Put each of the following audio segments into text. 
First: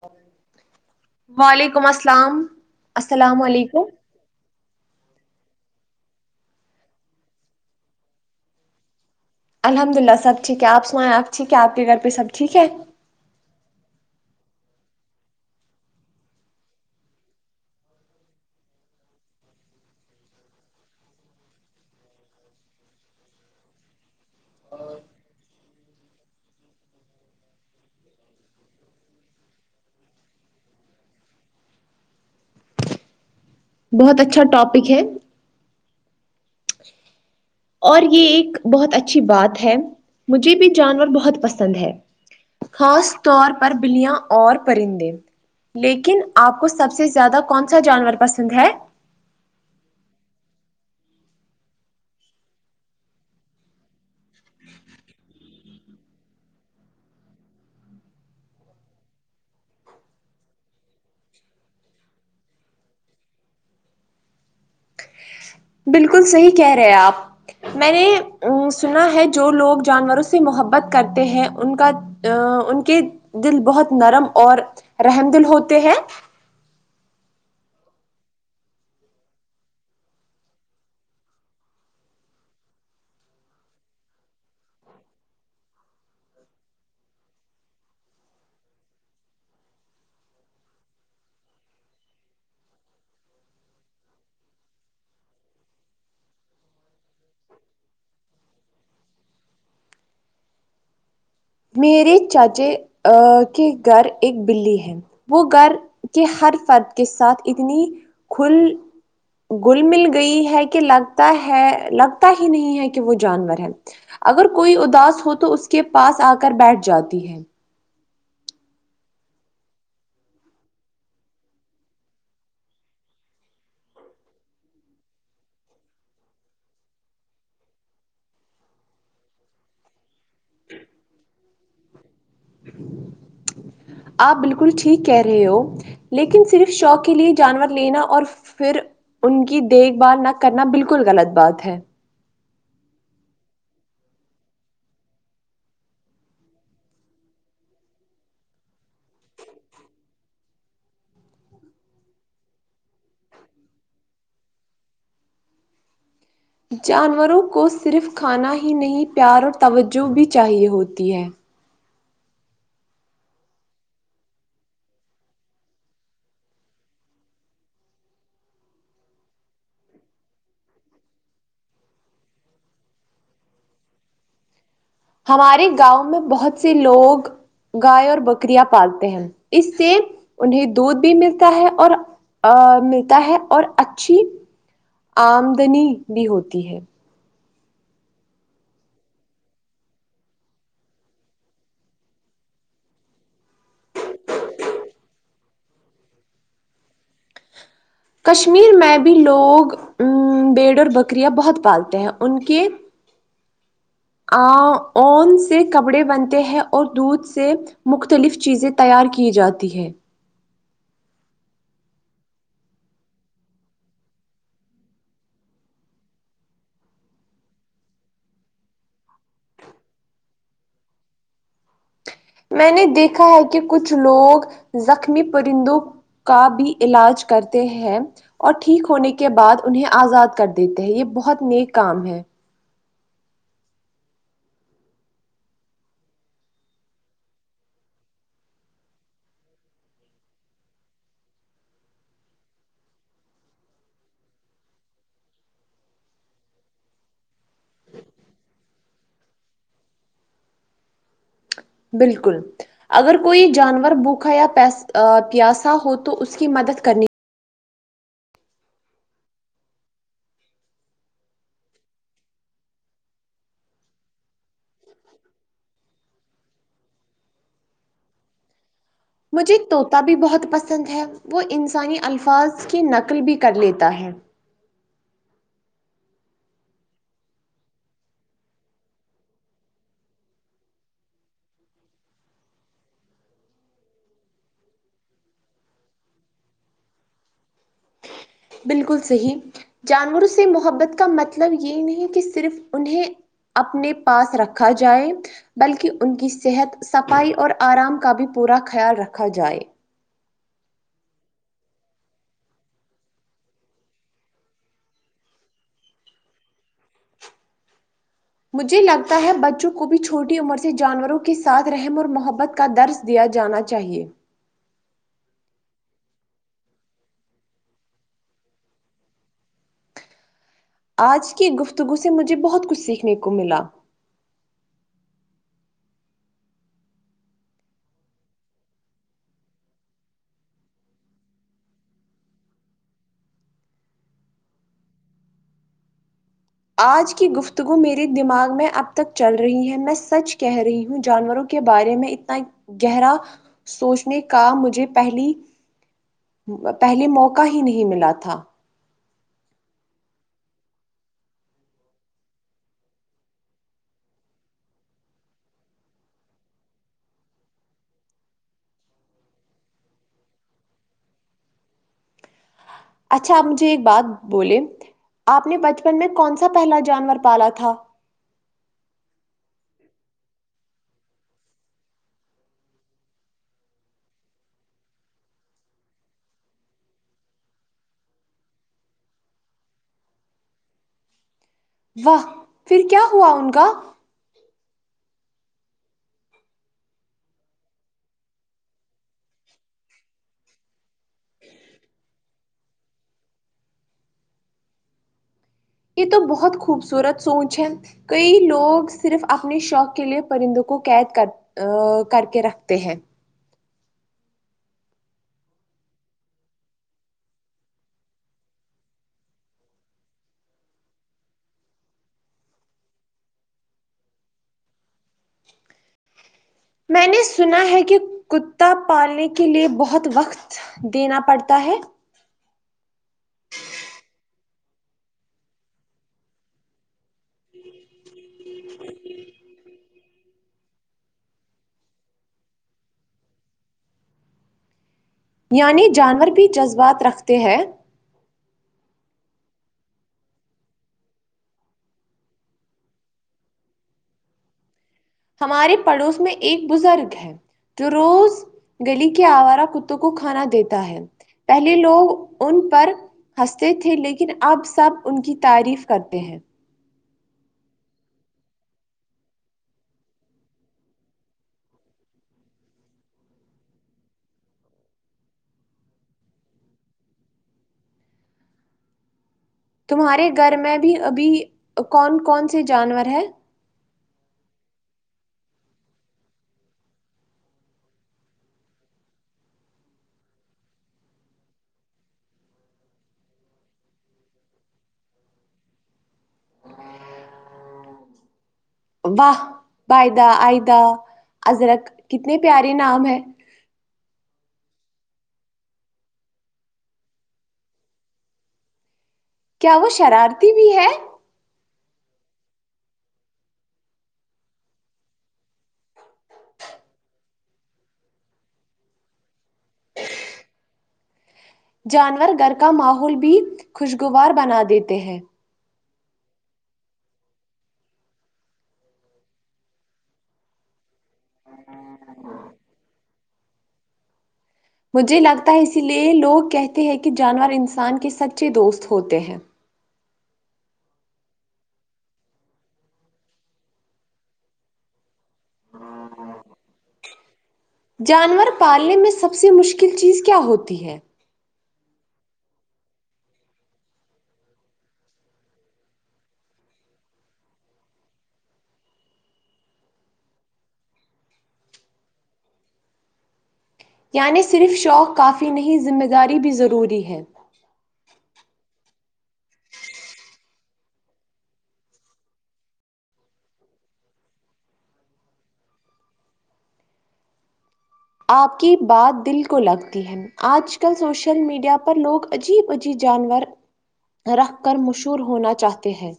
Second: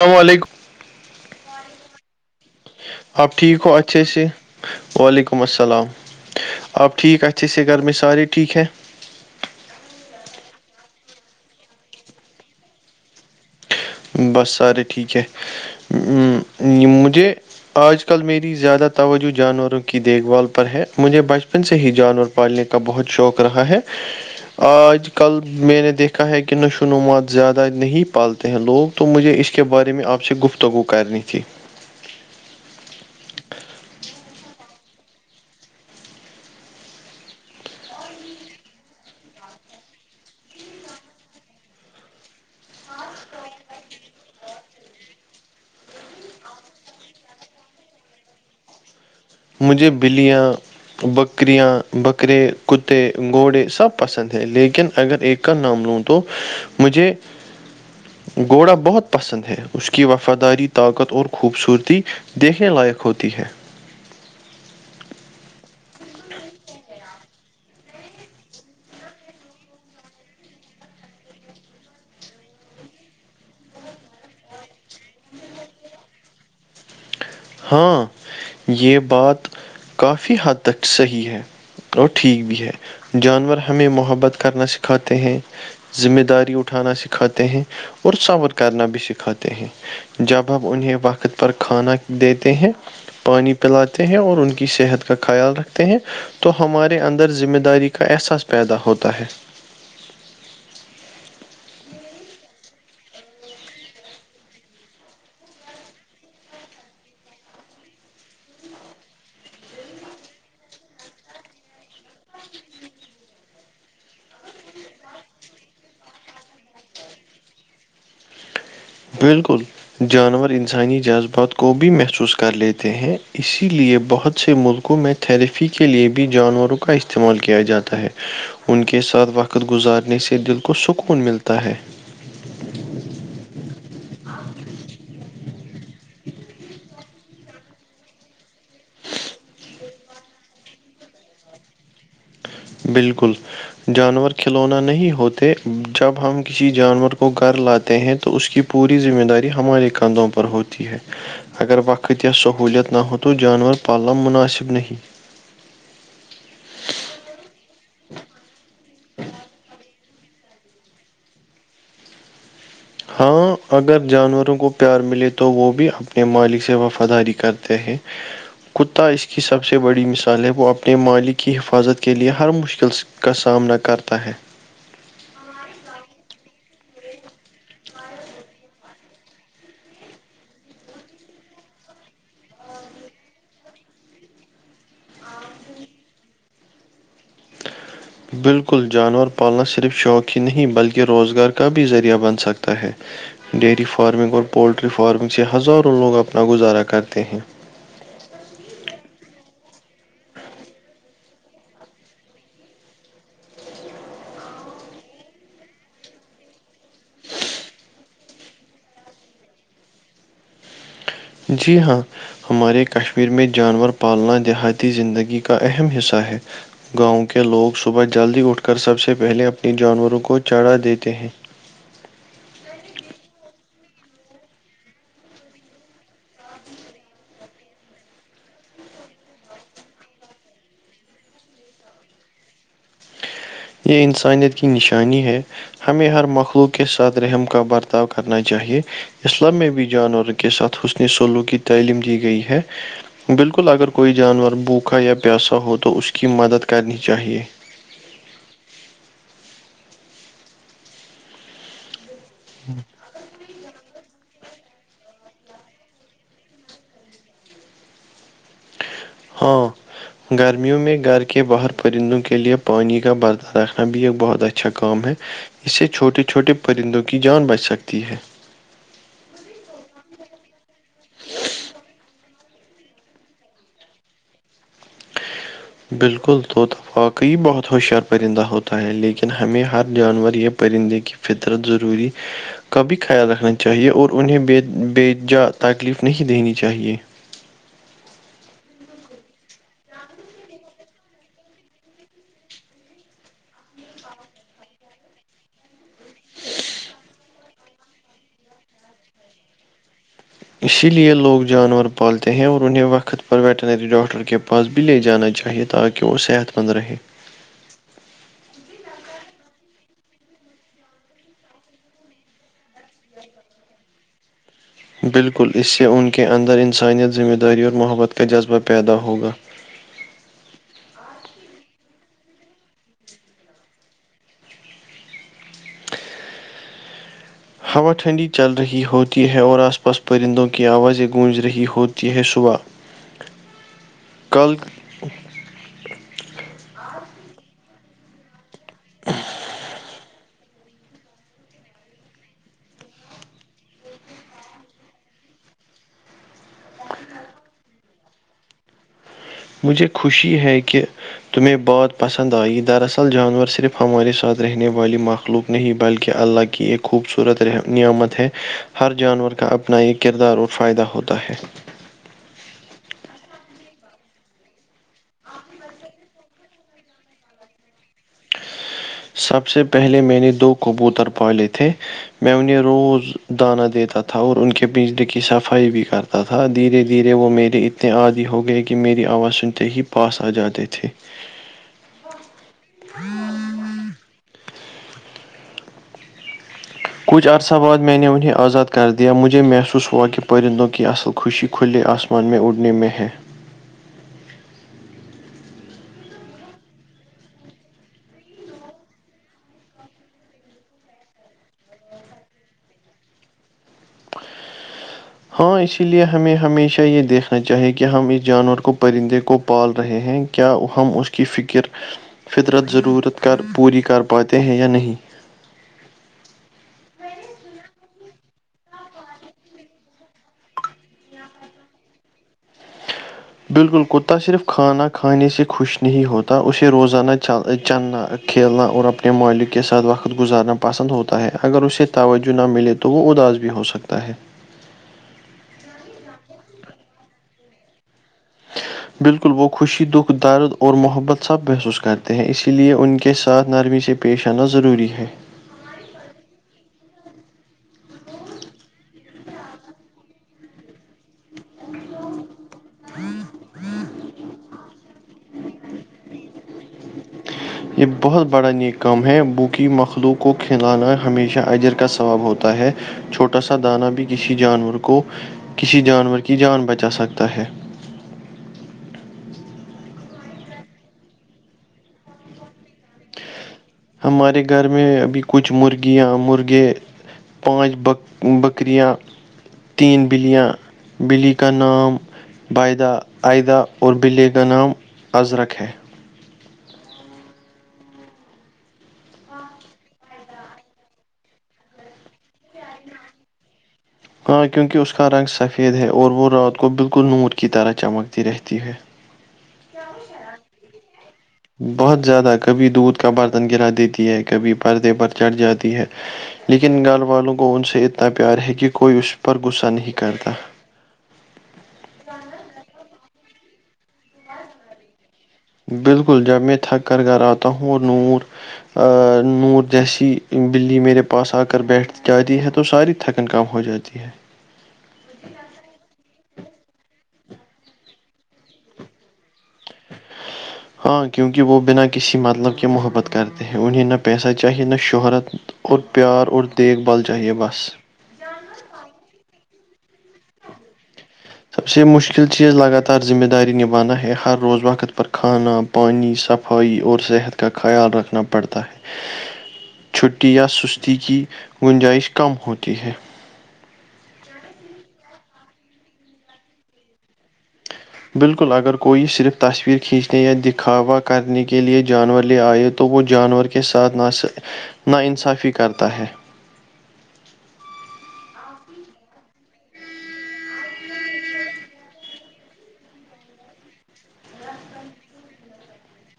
اللام علیکم وعلیکم السلام آپ السلام ٹھیک ہو علیکم اچھے سے وعلیکم السلام آپ ٹھیک اتھے سے گر میں سارے ٹھیک ہیں الحمد للہ سب ٹھیک ہے آپ سنائیں آ ٹھیک ہے آپ کے گھر پہ سب ٹھیک ہے بس سارے ٹھیک ہے مجھے آج کل میری زیادہ توجہ جانوروں کی دیکھ بھال پر ہے مجھے بچپن سے ہی جانور پالنے کا بہت شوق رہا ہے آج کل میں نے دیکھا ہے کہ نشو نمات زیادہ نہیں پالتے ہیں لوگ تو مجھے اس کے بارے میں آپ سے گفتگو کرنی تھی بہت اچھا ٹاپک ہے [inaudible] اور یہ ایک بہت اچھی بات ہے مجھے بھی جانور بہت پسند ہے خاص طور پر بلیا اور پرندے لیکن آپ کو سب سے زیادہ کون سا جانور پسند ہے مجھے بلیاں بکریاں بکرے کتے گھوڑے سب پسند ہیں لیکن اگر ایک کا نام لوں تو مجھے گھوڑا بہت پسند ہے اس کی وفاداری طاقت اور خوبصورتی دیکھنے لائق ہوتی ہے بالکل صحیح کہہ رہے آپ میں نے سنا ہے جو لوگ جانوروں سے محبت کرتے ہیں ان کا ا ان کے دل بہت نرم اور رحم دل ہوتے ہیں ہاں یہ بات کافی حد تک صحیح ہے اور ٹھیک بھی ہے جانور ہمیں محبت کرنا سکھاتے ہیں ذمہ داری اٹھانا سکھاتے ہیں اور سور کرنا بھی سکھاتے ہیں جب ہمب انہیں وقت پر کھانا دیتے ہیں پانی پلاتے ہیں اور ان کی صحت کا خیال رکھتے ہیں تو ہمارے اندر ذمہ داری کا احساس پیدا ہوتا ہے میرے چاچے کے گھر ایکک بلی ہیں وہ گھر کے ہر فرد کے ساتھ اتنی کھل گل مل گئی ہے کہ لگتا ہے لگتا ہی نہیں ہے کہ وہ جانور ہے اگر کوئی اداس ہو تو اس کے پاس آ کر بیٹھ جاتی ہے بالکل جانور انسانی جذبات کو بھی محسوس کر لیتے ہیں اسی لیے بہت سے ملکوں میں تھراپی کے لئے بھی جانوروں کا استعمال کیا جاتا ہے ان کے ساتھ وقت وقت گزارنے سے دل کو سکون ملتا ہے آپ بالکل ٹھیک کہہ رہے ہو لیکن صرف شوق کے لیے جانور لینا اور پھر ان کی دیکھ بھال نہ کرنا بالکل غلط بات ہے بالکل جانور کھلونا نہیں ہوتے جب ہم کسی جانور کو گھر لاتے ہیں تو اس کی پوری ذمہ داری ہمارے کندھوں پر ہوتی ہے اگر وقت سہولیت نہ ہو تو جانور پالن مناسب نہیں جانوروں کو صرف کھانا ہی نہیں پیار اور توجہ بھی چاہیے ہوتی ہے ہاں اگر جانوروں کو پیار ملے تو وہ بھی اپنے مالک سے وفاداری کرتے ہیں کتا اس کی سب سے بڑی مثال ہے وہ اپنے مالی کی حفاظت کے لئے ہر مشکل کا سامنا کرتا ہے ہمارے گاؤں میں بہت سے لوگ گائے اور بکریاں پالتے ہیں اس سے انہیں دودھ بھی ملتا ہے اور [unintelligible] ا ملتا ہے اور اچھی آمدنی بھی ہوتی ہے بالکل جانور پالنا صرف شوق ہی نہیں بلکہ روزگار کا بھی ذریعہ بن سکتا ہے ڈیری فارمنگ اور پولٹری فارمنگ سے ہزاروں لوگ اپنا گزارا کرتے ہیں کشمیر میں بھی لوگ بیڑ اور بکریاں بہت پالتے ہیں ان کے اون سے کپڑے بنتے ہیں اور دودھ سے مختلف چیزیں تیار کی جاتی ہے جی ہاں ہمارے کشمیر میں جانور پالنا دیہاتی زندگی کا اہم حصہ ہے گاؤں کے لوگ صبح جلدی اٹھ کر سب سے پہلے اپنی جانوروں کو چڑھا دیتے ہیں میں نے دیکھا ہے کہ کچھ لوگ زخمی پرندوں کا بھی علاج کرتے ہیں اور ٹھیک ہونے کے بعد انہیں آزاد کر دیتے ہیں یہ بہت نیک کام ہے یہ انسانیت کی نشانی ہے ہمیں ہر مخلوق کے ساتھ رحم کا برتاؤ کرنا چاہیے اسلام میں بھی جانور کے ساتھ حسنی سولو کی تعلیم دی گئی ہے بالکل اگر کوئی جانور بوکھا یا پیاسہ ہو تو اس کی مدد کرنی چاہیئے بالکل ہوں [unintelligible] اگر کوئی جانور بھوکھا یا پیاسا ہو تو اس کی مدد کرنے ہاں گرمیوں میں گھر کے باہر پرندوں کے لئے پانی کا برتاہ رکھنا بھی ایک بہت اچھا کام ہے اس سے چھوٹے چھوٹے پرندوں کی جان بچ سکتی ہے مجھے طوطا بھی بہت پسند ہے وہ انسانی الفاظ کی نقل بھی کر لیتا ہے بالکل توطفاق ہی بہت ہوشیار پرندہ ہوتا ہے لیکن ہمیں ہر جانور یہ پرندے کی فطرت ضروری کا بھی خیال رکھنا چاہیے اور انہیں بے بے جا تکلیف نہیں دینی چاہیے بالکل صحیح جانوروں سے محبت کا مطلب یہ نہیں کہ صرف انہیں اپنے پاس رکھا جائے بلکہ ان کی صحت صفائی اور آرام کا بھی پورا خیال رکھا جائے اسی لیے لوگ جانور پالتے ہیں اور انہیں وقت پر ویٹنری ڈاکٹر کے پاس ب لے جانا چاہیے تاکہ وہ صحت مند رہے [unintelligible] مجھے لگتا ہے بچوں کو بھی چھوٹی عمر سے جانوروں کے ساتھ رحم اور محبت کا درس دیا جانا چاہیے بالکل اس سے ان کے اندر انسانیت ذمہ داری اور محبت کا جذبہ پیدا ہوگا آج کی گفتگو سے مجھے بہت کچھ سیکھنے کو ملا ہوا ٹھنڈی چل رہی ہوتی ہے اور آس پاس پرندوں کی آوازیں گونج رہی ہوتی ہے صبح کل آج کی گفتگو میرے دماغ میں اب تک چل رہی ہے میں سچ کہہ رہی ہوں جانوروں کے بارے میں اتنا گہرا سوچنے کا مجھے پہلی پہلے موقع ہی نہیں ملا تھا مجھے خوشی ہے کہ تمہیں بات پسند آئی دراصل جانور صرف ہمارے ساتھ رہنے والی مخلوق نہیں بلکہ اللہ کی ایک خوبصورت نعمت ہے ہر جانور کا اب اپنا یہ کردار اور فائدہ ہوتا ہے اچھا آپ مجھے ایک بات بولے آپ نے بچپن میں کون سا پہلا جانور پالا تھا سب سے پہلے میں نے دو کبوتر پاالے تھے میں انہیں روز دانہ دیتا تھا اور ان کے بجلی کی صفائی بھی کرتا تا تھا دھیرے دھیرے وہ میرے اتنے عادی ہو گئے کہ میری آواز سنتے ہی پاس آ جاتے تھے واہ پھر کیا ہوا ان کا کچھ عرصہ بعد میں نے انہیں آزاد کر دیا مجھے محسوس ہوا کہ پرندوں کی اصل خوشی کھلے آسمان میں اڑنے میں ہے یہ تو بہت خوبصورت سونچ ہے کئی لوگ صرف اپنے شوق کے لیے پرندوں کو قید کرتے ا کر کے رکھتے ہیں ہاں اسی لیے ہمیں ہمیشہ یہ دیکھنا چاہیے کہ ہم اس جانور کو پرندے کو پال رہے ہیں کیا ہم اس کی فکر فطرت ضرورت کر پوری کر پاتے ہیں یا نہیں میں نے سنا ہے کہ کتا پالنے کے لیے بہت وقت دینا پڑتا ہے بالکل کتا صرف کھانا کھانے سے خوش نہیں ہوتا اسے روزانہ چ چلنا کھیلنا اور اپنے مالک کے ساتھ وقت گزارنا پسند ہوتا ہے اگر اسے توجہ نہ ملے تو تو وہ اداس بھی ہو سکتا ہے یعنی جانور بھی جذبات رکھتے ہیں [unintelligible] بالکل وہ خوشی دکھ درد اور محبت سب محسوس کرتے ہیں اسی لیے ان کے ساتھ نرمی سے پیش آنا ضروری ہے ہمارے پڑوس میں ایک بزرگ ہے جو روز گلی کے آوارہ کتوں کو کھانا دیتا ہے پہلے لوگ ان پر ہنستے تھے لیکن اب سب ان کی تعریف کرتے ہیں یہ بہت بڑا نیک کام ہے بوکی مخلوق کو کھلانا ہمیشہ اجر کاا ثواب ہوتا ہے چھوٹا سا دانا بھی کسی جانور کو کسی جانور کی جان بچا سکتا ہے تمہارے گھر میں بھی ابھی کون کون سے جانور ہیں ہمارے گھر میں ابھی کچھ مرغیاں مرغے پانچ ب بکریں تین بلیاں بلی کا نام بدہ آدہ اور بے کا نام اذرک ہے واہ بائدہ آئدہ ازرک کتنے پیارے نام ہے ہاں کیونکہ اس کا رنگ سفیید ہے اور وہ رات کو بالکل نور کی طرح چمکتی رہتیی ہے کیا وہ شرارتی بھی ہے بہت زیادہ کبھی دودھ کا برتن گرا دیتی ہے کبھی پردے پر چڑھ جاتی ہے لیکن گھر والوں کو ان سے اتنا پیار ہے کہ کوئی اس پر غصہ نہیں کرتا جانور گھر کا ماحول بھی خوشگوار بنا دیتے ہیں بالکل جب میں تھک کر گھر آتا ہوں اور نور نور جیسی بلی میرے پاس آ کر بیٹھ جاتی ہے تو ساری تھکن کم ہو جاتی ہے مجھے لگتا ہے اسی لیے لوگ کہتے ہیں کہ جانور انسان کے سچے دوست ہوتے ہیں [inaudible] ہاں کیونکہ وہ بنا کسی مطلب کے محبت کرتے ہیں انہیں نہ پیسہ چاہیے نہ شہرت اور پیار اور دیکھ بھال چاہیے بس جانور پالنے میں سب سے مشکل چیز کیا ہوتی ہے سب سے مشکل چیز لگاتار ذمہ داری نبھانا ہے ہر روز وقت پر کھانا پانی صفائی اور صحت کا خیال رکھنا پڑتا ہے چھٹی یا سستی کی گنجائش کم ہوتی ہے یعنی صرف شوق کافی نہیں ذمہ داری بھی ضروری ہے بالکل اگر کوئی صرف تصویر کھینچنے یا دکھاوا کرنے کے لیے جانور لے آئے تو تو وہ جانور کے ساتھ نا انصافی کرتا ہے آپ کی بات دل کو لگتی ہے آج کل سوشل میڈیا پر لوگ عجیب عجیب جانور رکھ کر مشہور ہونا چاہتے ہیں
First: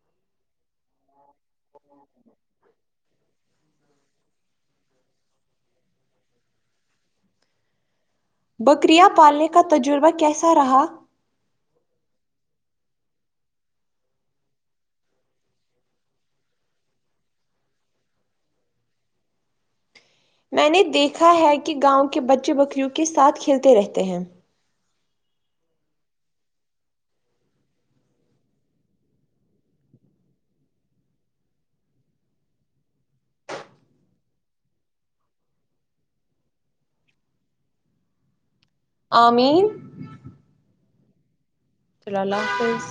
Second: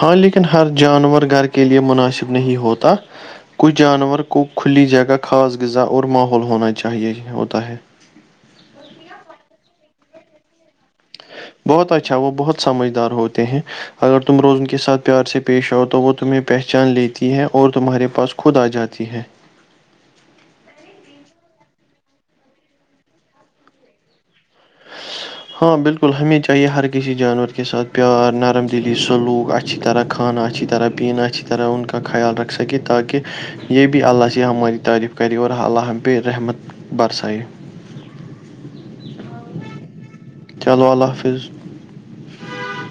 ہاں لیکن ہر جانور گھر کے لئے مناسب نہیں ہوتا کچھ جانور کو کھلی جگہ خاص غذا اور ماحول ہونا چاہیے ہوتا ہے بکریاں پالنے کا تجربہ کیسا رہا بہت اچھا وہ بہت سمجھدار ہوتے ہیں اگر تم روز ان کے ساتھ پیار سے پیش آؤ تو وہ تمہیں پہچان لیتی ہے اور تمہارے پاس خود آ جاتی ہے میں نے دیکھا ہے کہ گاؤں کے بچے بکریوں کے ساتھ کھیلتے رہتے ہیں ا ہاں بالکل ہمیش چاہیے ہر کسی جانور کے ساتھ پیار نرم دلی سلوک اچھی طرح کھانا اچھی طرح پینا اچھی طرح ان کا خیال رکھ سکے تاکہ یہ بھی اللہ سے ہماری تعریف کریور اللہحمب رحمت برسائی آین چلو اللہ حافظ ص اللہ حافظ